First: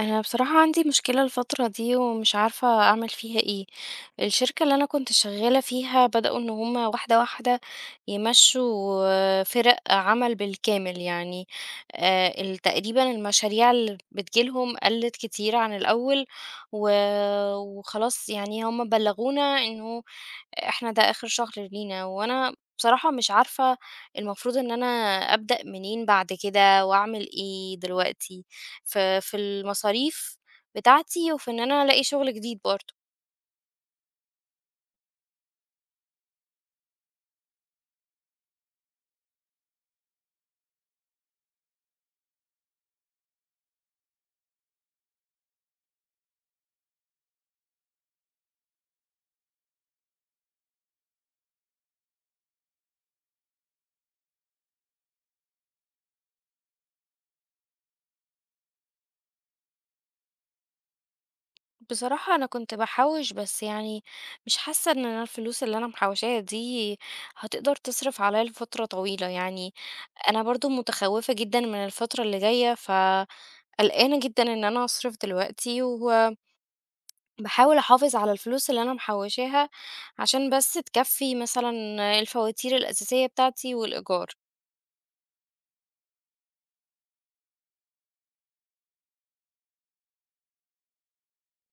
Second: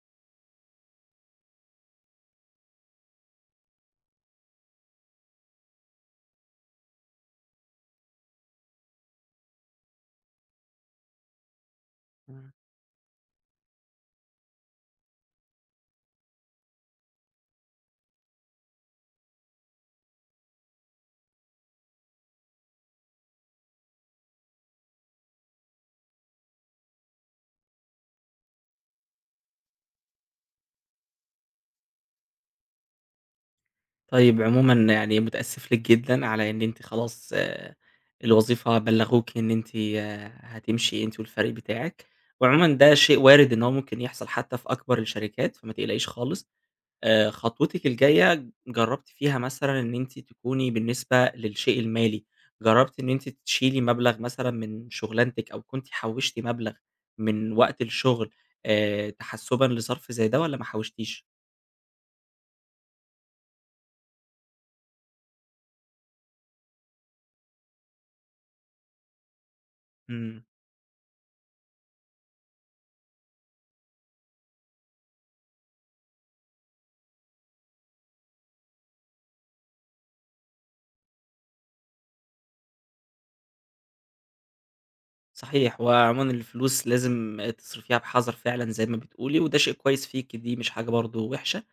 أنا بصراحة عندي مشكلة الفترة دي ومش عارفة أعمل فيها إيه. الشركة اللي أنا كنت شغالة فيها بدأوا إن هما واحدة واحدة يمشوا، فرق عمل بالكامل يعني. إمم. تقريبا المشاريع اللي بتجيلهم قلت كتير عن الأول. وخلاص يعني هما بلغونا إنه إحنا ده آخر شهر لينا، وأنا بصراحة مش عارفة المفروض إن أنا أبدأ منين بعد كده، وأعمل إيه دلوقتي في المصاريف بتاعتي، وفي إن أنا ألاقي شغل جديد برضه. طيب عمومًا يعني متأسف لِك جدًا على إن أنتِ خلاص الوظيفة بلّغوكِ إن أنتِ هتمشي أنتِ والفريق بتاعِك، وعمومًا ده شيء وارد إن هو ممكن يحصل حتى في أكبر الشركات، فما تقلقيش خالص. خطوتِك الجاية جرّبتِ فيها مثلًا إن أنتِ تكوني بالنسبة للشيء المالي، جرّبتِ إن أنتِ تشيلي مبلغ مثلًا من شغلانتِك أو كنتِ حوّشتِ مبلغ من وقت الشغل تحسُّبًا لظرف زي ده والّا ما حوّشتيش؟ بصراحة أنا كنت باحوّش، بس يعني مش حاسة إن أنا الفلوس اللي أنا محوّشاها دي هتقدر تصرف عليّا لفترة طويلة، يعني أنا إمم. برضه متخوّفة جدًا من الفترة اللي جاية، فقلقانة جدًا إن أنا أصرف دلوقتي، و باحاول أحافظ على الفلوس اللي أنا محوّشاها، عشان بس تكفّي مثلًا الفواتير الأساسية بتاعتي والإيجار. صحيح، وعمومًا الفلوس لازم تصرفيها بحذر فعلًا زي ما بتقولي، وده شيء كويس فيكِ، دي مش حاجة برضه وحشة.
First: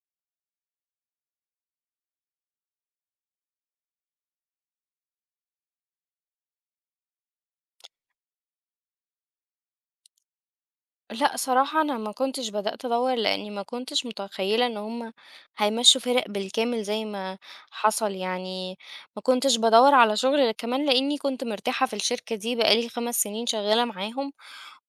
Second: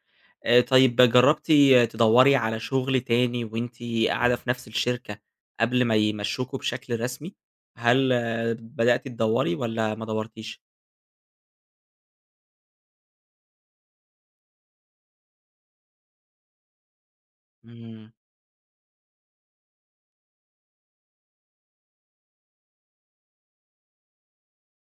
طيب جربتِ تدوّري على شغل تاني وأنتِ قاعدة في نفس الشركة قبل ما يمشّوكوا بشكل رسمي؟ هل بدأتِ تدوّري والّا ما دورتيش؟ لأ، صراحة أنا ما كنتش بدأت أدوّر، لإني ما كنتش متخيّلة إن هم هيمشّوا فِرَق بالكامل زي ما إمم، حصل يعني، ما كنتش بادوّر على شُغل كمان لإني كنت مرتاحة في الشركة دي بقى لي 5 سنين شغّالة معاهم،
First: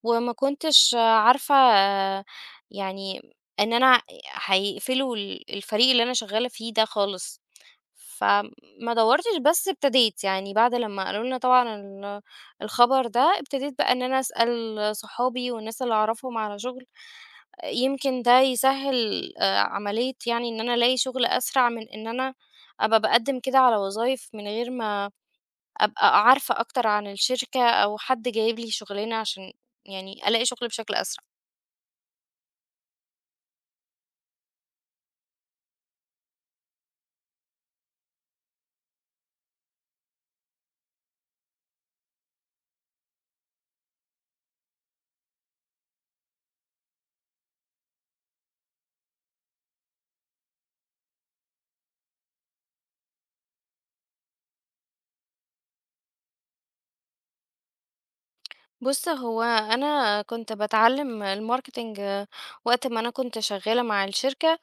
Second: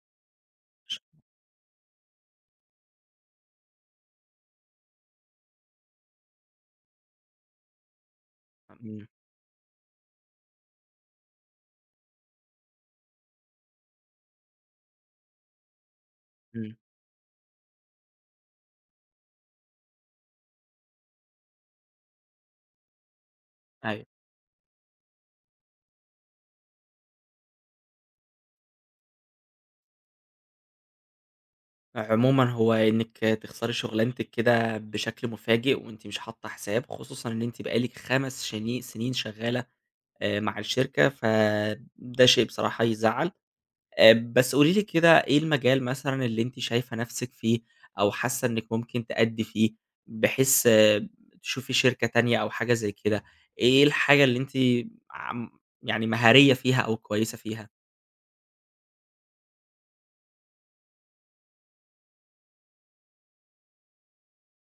وما كنتش عارفة يعني إن أنا هيقفلوا ال الفريق اللي أنا شغّالة فيه ده خالص. فما إمم، دوّرتش بس ابتديت، يعني بعد لمّا قالوا لنا طبعًا ال الخبر ده، ابتديت بقى إن أنا أسأل صحابي والناس اللي أعرفهم على إمم، شغل، يمكن ده يسهّل عملية يعني إن أنا ألاقي شغل أسرع من إن أنا أبقى باقدّم كده على أيوه. وظايف من غير ما أبقى عارفة أكتر عن الشركة أو حد جايب لي شغلانة عشان يعني ألاقي شغل بشكل أسرع. عمومًا هو إنِّك تخسري شغلانتِك كده بشكل مفاجئ وأنتِ مش حاطة حساب، خصوصًا إن أنتِ بقى لِك 5 سنين شغالة مع الشركة، فده شيء بصراحة يزعّل. بس قولي لي كده إيه المجال مثلًا اللي أنتِ شايفة نَفْسِك فيه أو حاسة إنِّك ممكن تأدّي فيه، بحيث تشوفي شركة تانية أو حاجة زي كده؟ إيه الحاجة اللي أنتِ عم يعني مهارية فيها أو كويسة فيها؟ بُص، هو أنا كنت باتعلّم الmarketing وقت ما أنا كنت شغّالة مع الشركة،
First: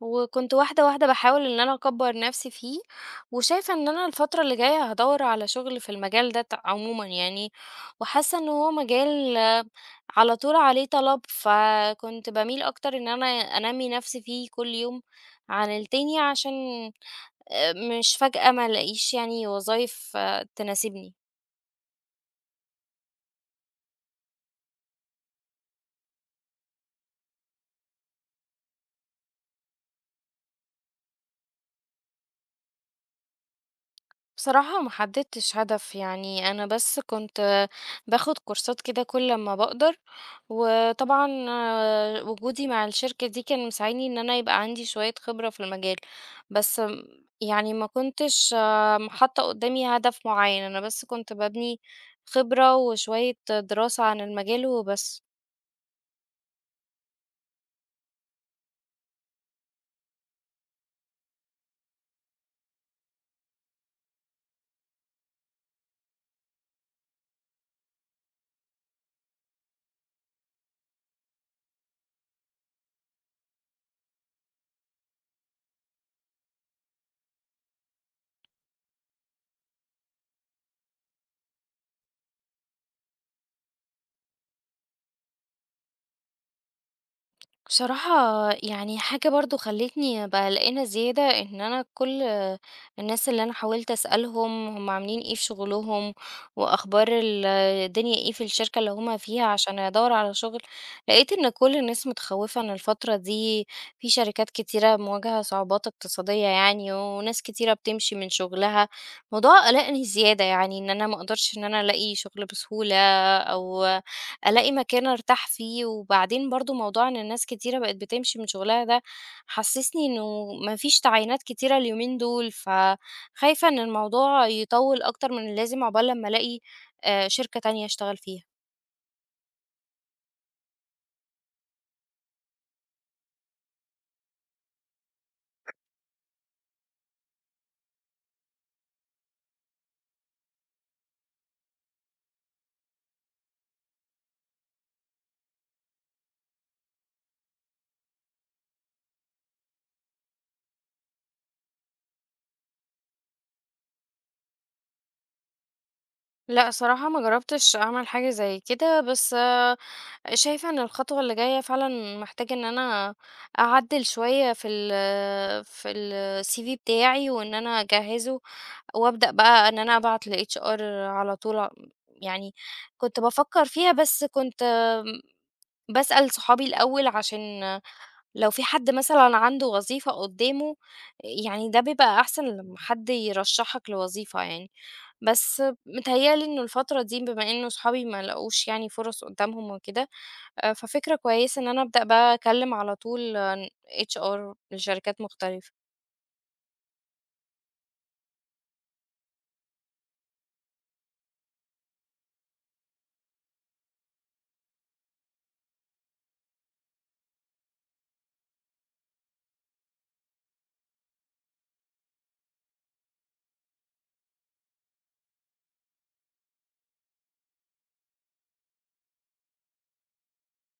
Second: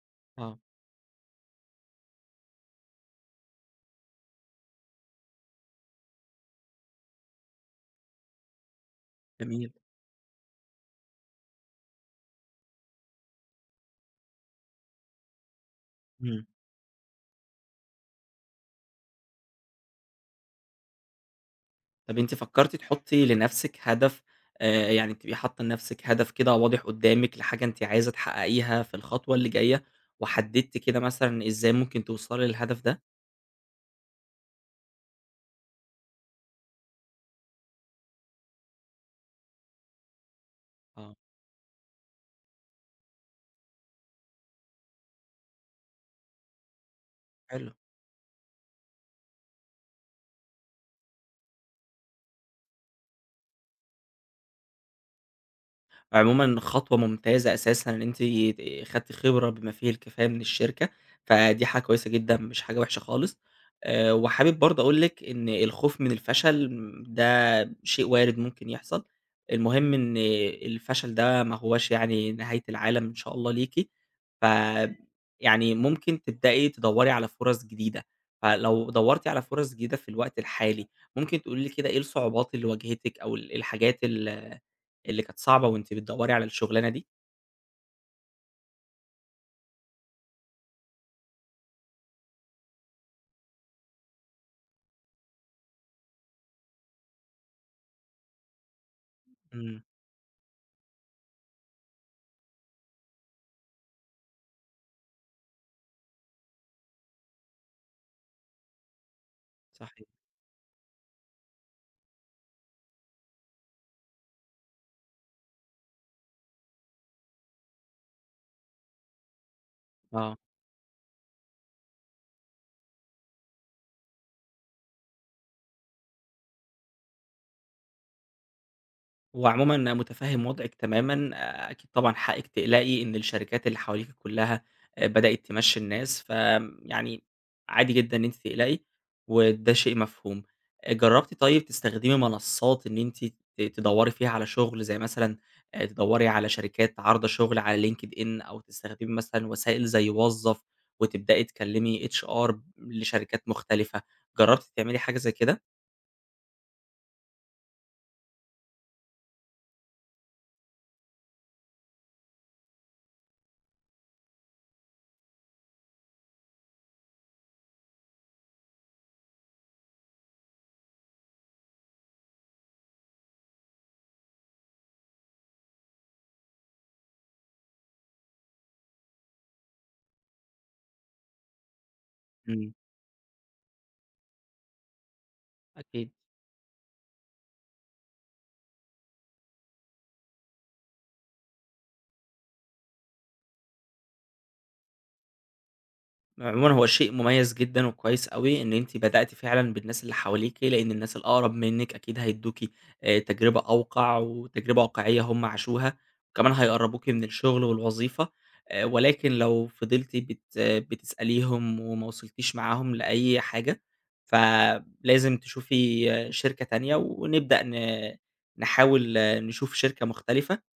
وكنت آه، واحدة واحدة باحاول إن أنا أكبّر نفسي فيه، وشايفة إن أنا الفترة اللي جاية هادوّر على شغل في المجال ده عمومًا يعني، وحاسة إن هو مجال جميل. على طول عليه طلب، فكنت باميل أكتر إن أنا أنمّي نفسي فيه كل يوم عن التاني إمم. عشان آآ مش فجأة ما الاقيش يعني وظايف تناسبني. طَب أنتِ فكّرتِ تحُطّي لنَفْسِك هدف، يعني تبقي حاطّة لنَفْسِك هدف كده واضح قُدّامِك لحاجة أنتِ عايزة تحقّقيها في الخطوة اللي جاية، وحدّدتِ كده مثلًا إزاي ممكن توصلي للهدف ده؟ بصراحة ما حددتش هدف، يعني أنا بس كنت باخد كورسات كده كل لما بقدر، آه، وطبعا وجودي مع الشركة دي كان مساعدني إن أنا يبقى عندي شوية خبرة في المجال، بس حلو. يعني ما كنتش حاطة قدامي هدف معين، أنا بس كنت ببني خبرة وشوية دراسة عن المجال وبس. عمومًا خطوة ممتازة أساسًا إن أنتِ خدتِ خبرة بما فيه الكفاية من الشركة، فدي حاجة كويسة جدًا مش حاجة وحشة خالص. وحابب برضه أقول لِك إن الخوف من الفشل ده شيء وارد ممكن يحصل، المهم إن الفشل ده ما هواش يعني نهاية العالم إن شاء الله ليكِ، ف يعني ممكن تبدئي تدوّري على فرص جديدة، فلو دورتِ على فرص جديدة في الوقت الحالي، ممكن تقولي لي كده إيه الصعوبات اللي واجهتِك أو الحاجات اللي كانت صعبة وأنتِ بتدوّري على الشغلانة دي؟ بصراحة يعني حاجة برضو خلتني بقى قلقانة زيادة، ان انا كل الناس اللي انا حاولت اسألهم هم عاملين ايه في شغلهم، واخبار الدنيا ايه في الشركة اللي هما فيها عشان إمم، ادور على شغل، لقيت ان كل الناس متخوفة ان الفترة دي في شركات كتيرة مواجهة صعوبات اقتصادية يعني، وناس كتيرة بتمشي من شغلها. موضوع قلقني صحيح، زيادة، يعني ان انا مقدرش ان انا الاقي شغل بسهولة، او ألاقي مكان أرتاح فيه، وبعدين برضه موضوع إن الناس كتيرة بقت بتمشي من شغلها ده حسسني آه. إنه ما فيش تعيينات كتيرة اليومين دول، فخايفة إن الموضوع يطوّل أكتر من اللازم عقبال لمّا ألاقي شركة تانية أشتغل فيها. هو عمومًا أنا متفهم وضعِك تمامًا، آه، أكيد طبعًا حقِك تقلقي إن الشركات اللي حواليكِ كلها بدأت تمشّي الناس، فيعني عادي جدًا إن أنتِ تقلقي، وده شيء مفهوم. جربتِ طيب تستخدمي منصات إن أنتِ تدوّري فيها على شغل، زي مثلًا تدوّري على شركات عارضة شغل على LinkedIn أو تستخدمي مثلًا وسائل زي وظّف، وتبدئي تكلمي HR لشركات مختلفة، جربتِ تعملي حاجة زي كده؟ لأ، صراحة ما جرّبتش أعمل حاجة زي كده، بس شايفة إن الخطوة اللي جاية فعلًا محتاجة إن أنا أعدِّل شوية في الCV بتاعي، وإن أنا أجهّزه، وأبدأ بقى إن أنا أبعت للHR على طول يعني كنت بافكّر فيها، بس كنت م باسأل صحابي الأول عشان لو في حد مثلًا عنده وظيفة قدّامه، يعني ده بيبقى أحسن إمم، لمّا حد يرشّحك لوظيفة يعني، بس أكيد. متهيأ لي إنه الفترة دي بما إنه صحابي ما لقوش يعني فرص قدّامهم وكده، ففكرة كويسة إن أنا أبدأ بقى أكلّم على طول HR لشركات مختلفة. عمومًا هو شيء مميز جدًا وكويس أوي إن أنتِ بدأتِ فعلًا بالناس اللي حواليكِ، لإن الناس الأقرب منِّك أكيد هيدوكِ تجربة أوقع وتجربة واقعية هم عاشوها، وكمان هيقربوكِ من الشغل والوظيفة، ولكن لو فضلتِ بت آه، بتسأليهم وما وصلتيش معاهم لأي حاجة، فلازم تشوفي شركة تانية ونبدأ نحاول نشوف شركة مختلفة.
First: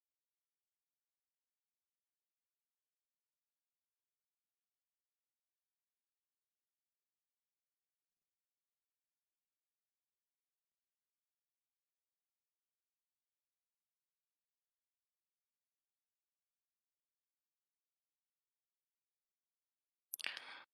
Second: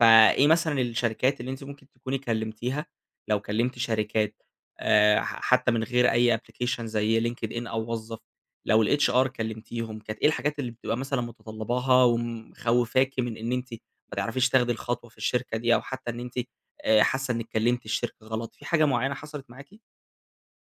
فإيه مثلًا الشركات اللي أنتِ ممكن تكوني كلمتيها، لو كلمتِ شركات ح حتى من غير أي application زي LinkedIn أو وظّف، لو الHR كلمتيهم، كانت إيه الحاجات اللي بتبقى مثلًا متطلباها ومخوّفاكِ من إن أنتِ ما تعرفيش تاخدي الخطوة في الشركة دي، أو حتى إن أنتِ حاسة إنِّك كلمتِ الشركة غلط، في حاجة معيّنة حصلت معاكِ؟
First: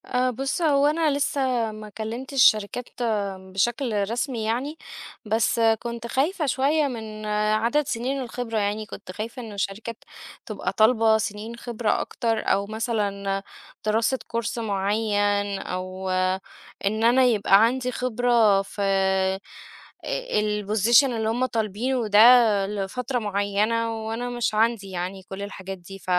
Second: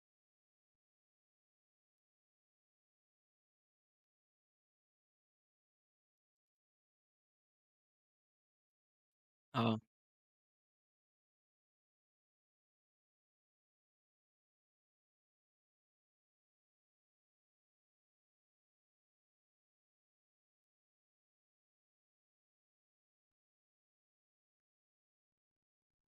أه بص، هو انا لسه ما كلمتش الشركات بشكل رسمي يعني، بس كنت خايفة شوية من عدد سنين الخبرة، يعني كنت خايفة انه آه، الشركات تبقى طالبة سنين خبرة اكتر، او مثلا دراسة كورس معين، او ان انا يبقى عندي خبرة في البوزيشن اللي هم طالبينه ده لفترة معينة، وانا مش عندي يعني كل الحاجات دي، ف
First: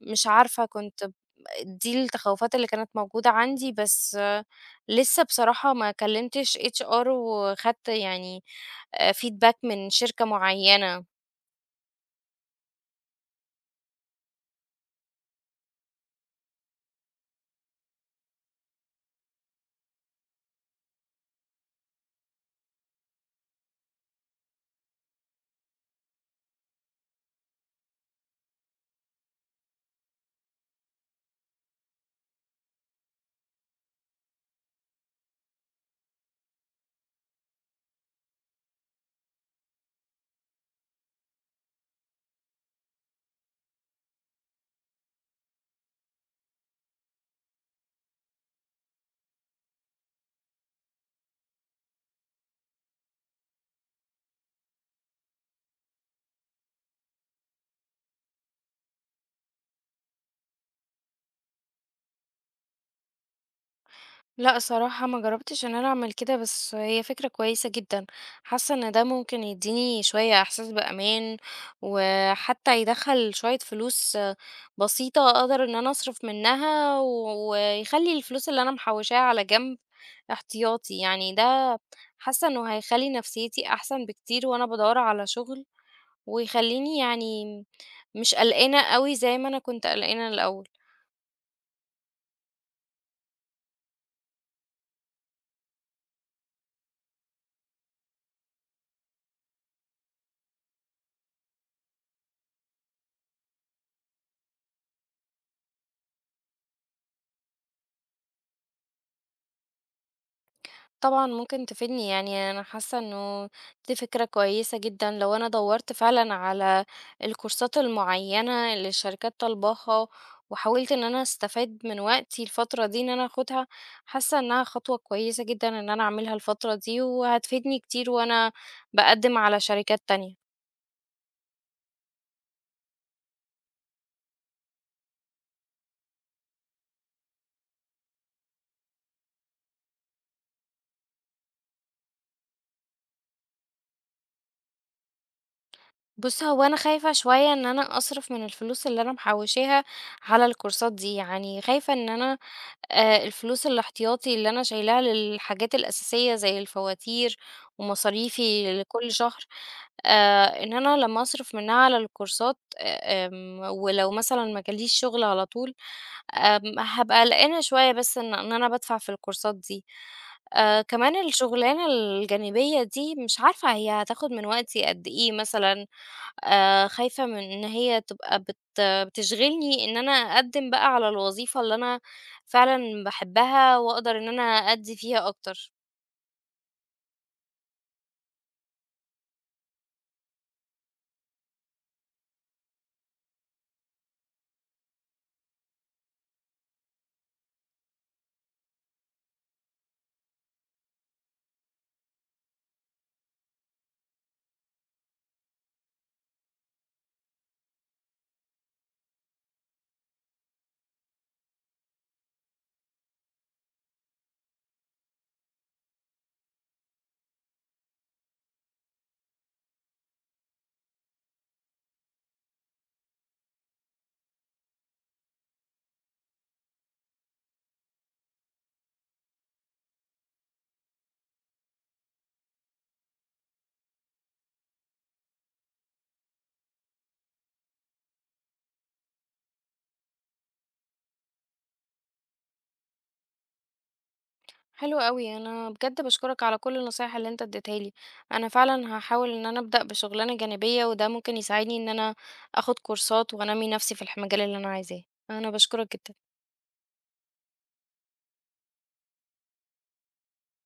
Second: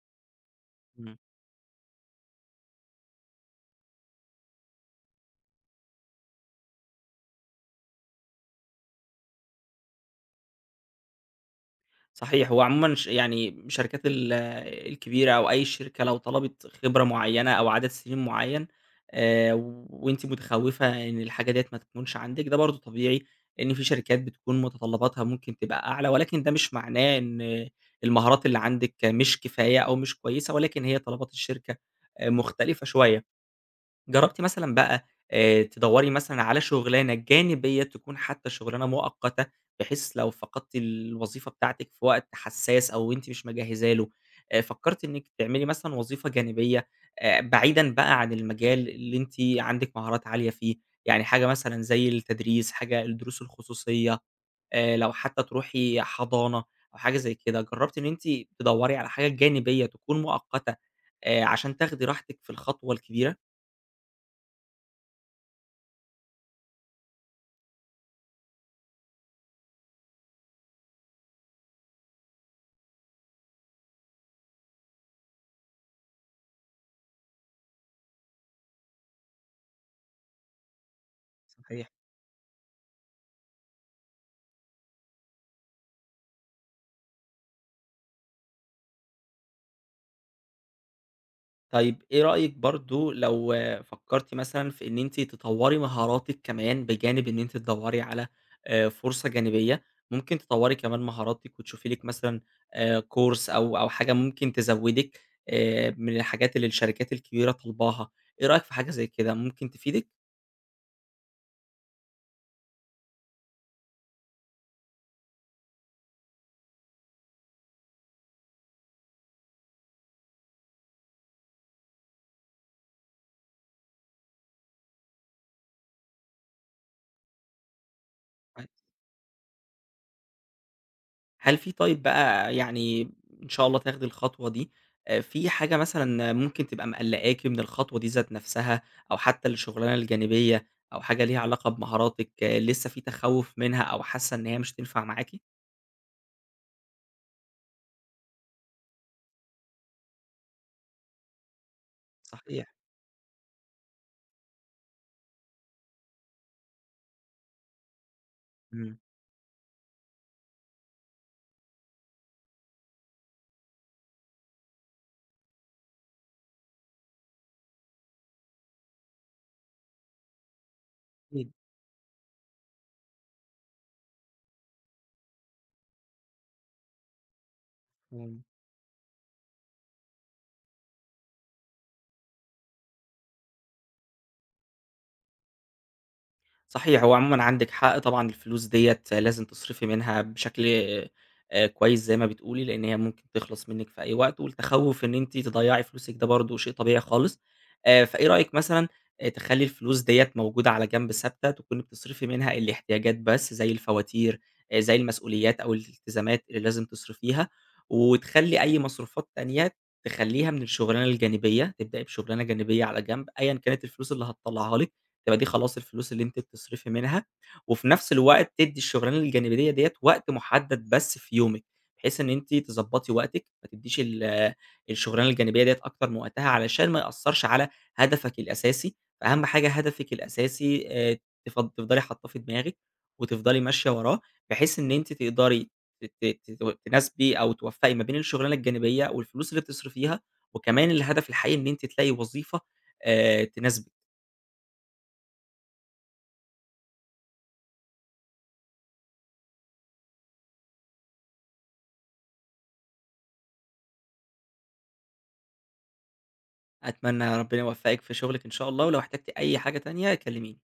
مش عارفة كنت. إمم. دي التخوّفات اللي كانت موجودة عندي، بس لسه بصراحة ما كلّمتش HR وخدت يعني feedback من شركة معيّنة. صحيح، هو عمومًا يعني الشركات الكبيرة أو أي شركة لو طلبت خبرة معيّنة أو عدد سنين معيّن آآ، وأنتِ متخوّفة إن الحاجة ديّة ما تكونش عندِك، ده برضه طبيعي، لإن في شركات بتكون متطلباتها ممكن تبقى أعلى، ولكن ده مش معناه إن المهارات اللي عندِك مش كفاية أو مش كويسة، ولكن هي طلبات الشركة مختلفة شوية. جربتِ مثلًا بقى تدوّري مثلًا على شغلانة جانبية تكون حتى شغلانة مؤقتة، بحيث لو فقدتِ الوظيفة بتاعتِك في وقت حساس أو أنتِ مش مجهزة له، فكرتِ إنِّك تعملي مثلًا وظيفة جانبية بعيدًا بقى عن المجال اللي أنتِ عندِك مهارات عالية فيه، يعني حاجة مثلًا زي التدريس، حاجة الدروس الخصوصية، لو حتى تروحي حضانة أو حاجة زي كده، جربتِ إن أنتِ تدوّري على حاجة جانبية تكون مؤقتة عشان تاخدي راحتِك في الخطوة الكبيرة؟ لأ صراحة ما جرّبتش إن أنا أعمل كده، بس هي فكرة كويسة جدًا، حاسة إن ده ممكن يدّيني شوية إحساس بأمان، وحتى يدخّل شوية فلوس بسيطة أقدر إن أنا أصرف منها، ويخلّي الفلوس اللي أنا محوّشاها على جنب احتياطي، يعني ده صحيح. حاسة إنه هيخلّي نفسيتي أحسن بكتير وأنا بادوّر على شغل، ويخلّيني يعني مش قلقانة أوي زي ما أنا كنت قلقانة الأول. طيب إيه رأيِك برضه لو فكّرتِ مثلًا في إن أنتِ تطوّري مهاراتِك كمان بجانب إن أنتِ تدوّري على فرصة جانبية، ممكن تطوّري كمان مهاراتِك وتشوفي لِك مثلًا course أو حاجة ممكن تزوّدِك من الحاجات اللي الشركات الكبيرة طالباها، إيه رأيِك في حاجة زي كده ممكن تفيدِك؟ طبعًا ممكن تفيدني، يعني أنا حاسة إنه دي فكرة كويسة جدًا، لو أنا دَوّرت فعلًا على الكورسات المعيّنة اللي الشركات طالباها، وحاولت إن أنا أستفاد من وقتي الفترة دي إن أنا آخُدها، حاسة إنها خطوة كويسة جدًا إن أنا أعملها الفترة دي، وهتفيدني كتير وأنا باقدّم على شركات تانية. هل في طيب بقى يعني إن شاء الله تاخدي الخطوة دي، في حاجة مثلًا ممكن تبقى مقلّقاكِ من الخطوة دي ذات نفسها، أو حتى الشغلانة الجانبية، أو حاجة ليها علاقة بمهاراتِك لسه في تخوّف منها أو حاسة إن هي مش هتنفع معاكِ؟ بُص، هو أنا خايفة شوية إن أنا أصرف من الفلوس اللي أنا محوشاها على الكورسات دي، يعني خايفة إن أنا صحيح. الفلوس الاحتياطي اللي أنا شايلاها للحاجات الأساسية زي الفواتير ومصاريفي إمم. لكل شهر، إن أنا لمّا أصرف منها على الكورسات آمم، ولو مثلًا ما جاليش شغل على طول، هابقى قلقانة شوية بس إن أنا بادفع في الكورسات دي. كمان أكيد. الشغلانة الجانبية دي مش عارفة هي هتاخد من وقتي قد إيه مثلًا، خايفة من إن هي تبقى إمم. بتشغلني إن أنا أقدّم بقى على الوظيفة اللي أنا فعلًا باحبها وأقدر إن أنا أأدّي فيها أكتر. صحيح، هو عمومًا عندِك حق طبعًا الفلوس ديّة لازم تصرفي منها بشكل كويس زي ما بتقولي، لإن هي ممكن تخلص منِّك في أي وقت، والتخوّف إن أنتِ تضيّعي فلوسِك ده برضه شيء طبيعي خالص. فإيه رأيِك مثلًا تخلّي الفلوس ديّة موجودة على جنب ثابتة، تكوني بتصرفي منها الاحتياجات بس زي الفواتير، زي المسؤوليات أو الالتزامات اللي لازم تصرفيها، وتخلّي أي مصروفات تانية تخلّيها من الشُغلانة الجانبية، تبدئي بشُغلانة جانبية على جنب أيًا كانت الفلوس اللي هتطلّعها لِك، تبقى دي خلاص الفلوس اللي أنتِ بتصرفي منها، وفي نفس الوقت تدّي الشغلانة الجانبية ديّة وقت محدد بس في يومِك، بحيث إن أنتِ تضبّطي وقتِك، ما تدّيش الشغلانة الجانبية ديّة أكتر من وقتها علشان ما يأثّرش على هدفك الأساسي، فأهم حاجة هدفِك الأساسي تف تفضلي حاطاه في دماغِك وتفضلي ماشية وراه، بحيث إن أنتِ تقدري ت ت ت تناسبي أو توفّقي ما بين الشغلانة الجانبية والفلوس اللي بتصرفيها، وكمان الهدف الحقيقي إن أنتِ تلاقي وظيفة تناسبِك. حلو أوي، أنا بجد باشكرك على كل النصايح اللي أنت ادّيتها لي. أنا فعلًا هاحاول إن أنا أبدأ بشغلانة جانبية، وده ممكن يساعدني إن أنا آخُد كورسات وأنمّي نَفْسي في المجال اللي أنا عايزاه. أنا باشكرك جدًا. أتمنى ربنا يوفقِك في شغلِك إن شاء الله، ولو احتجتِ أي حاجة تانية كلميني.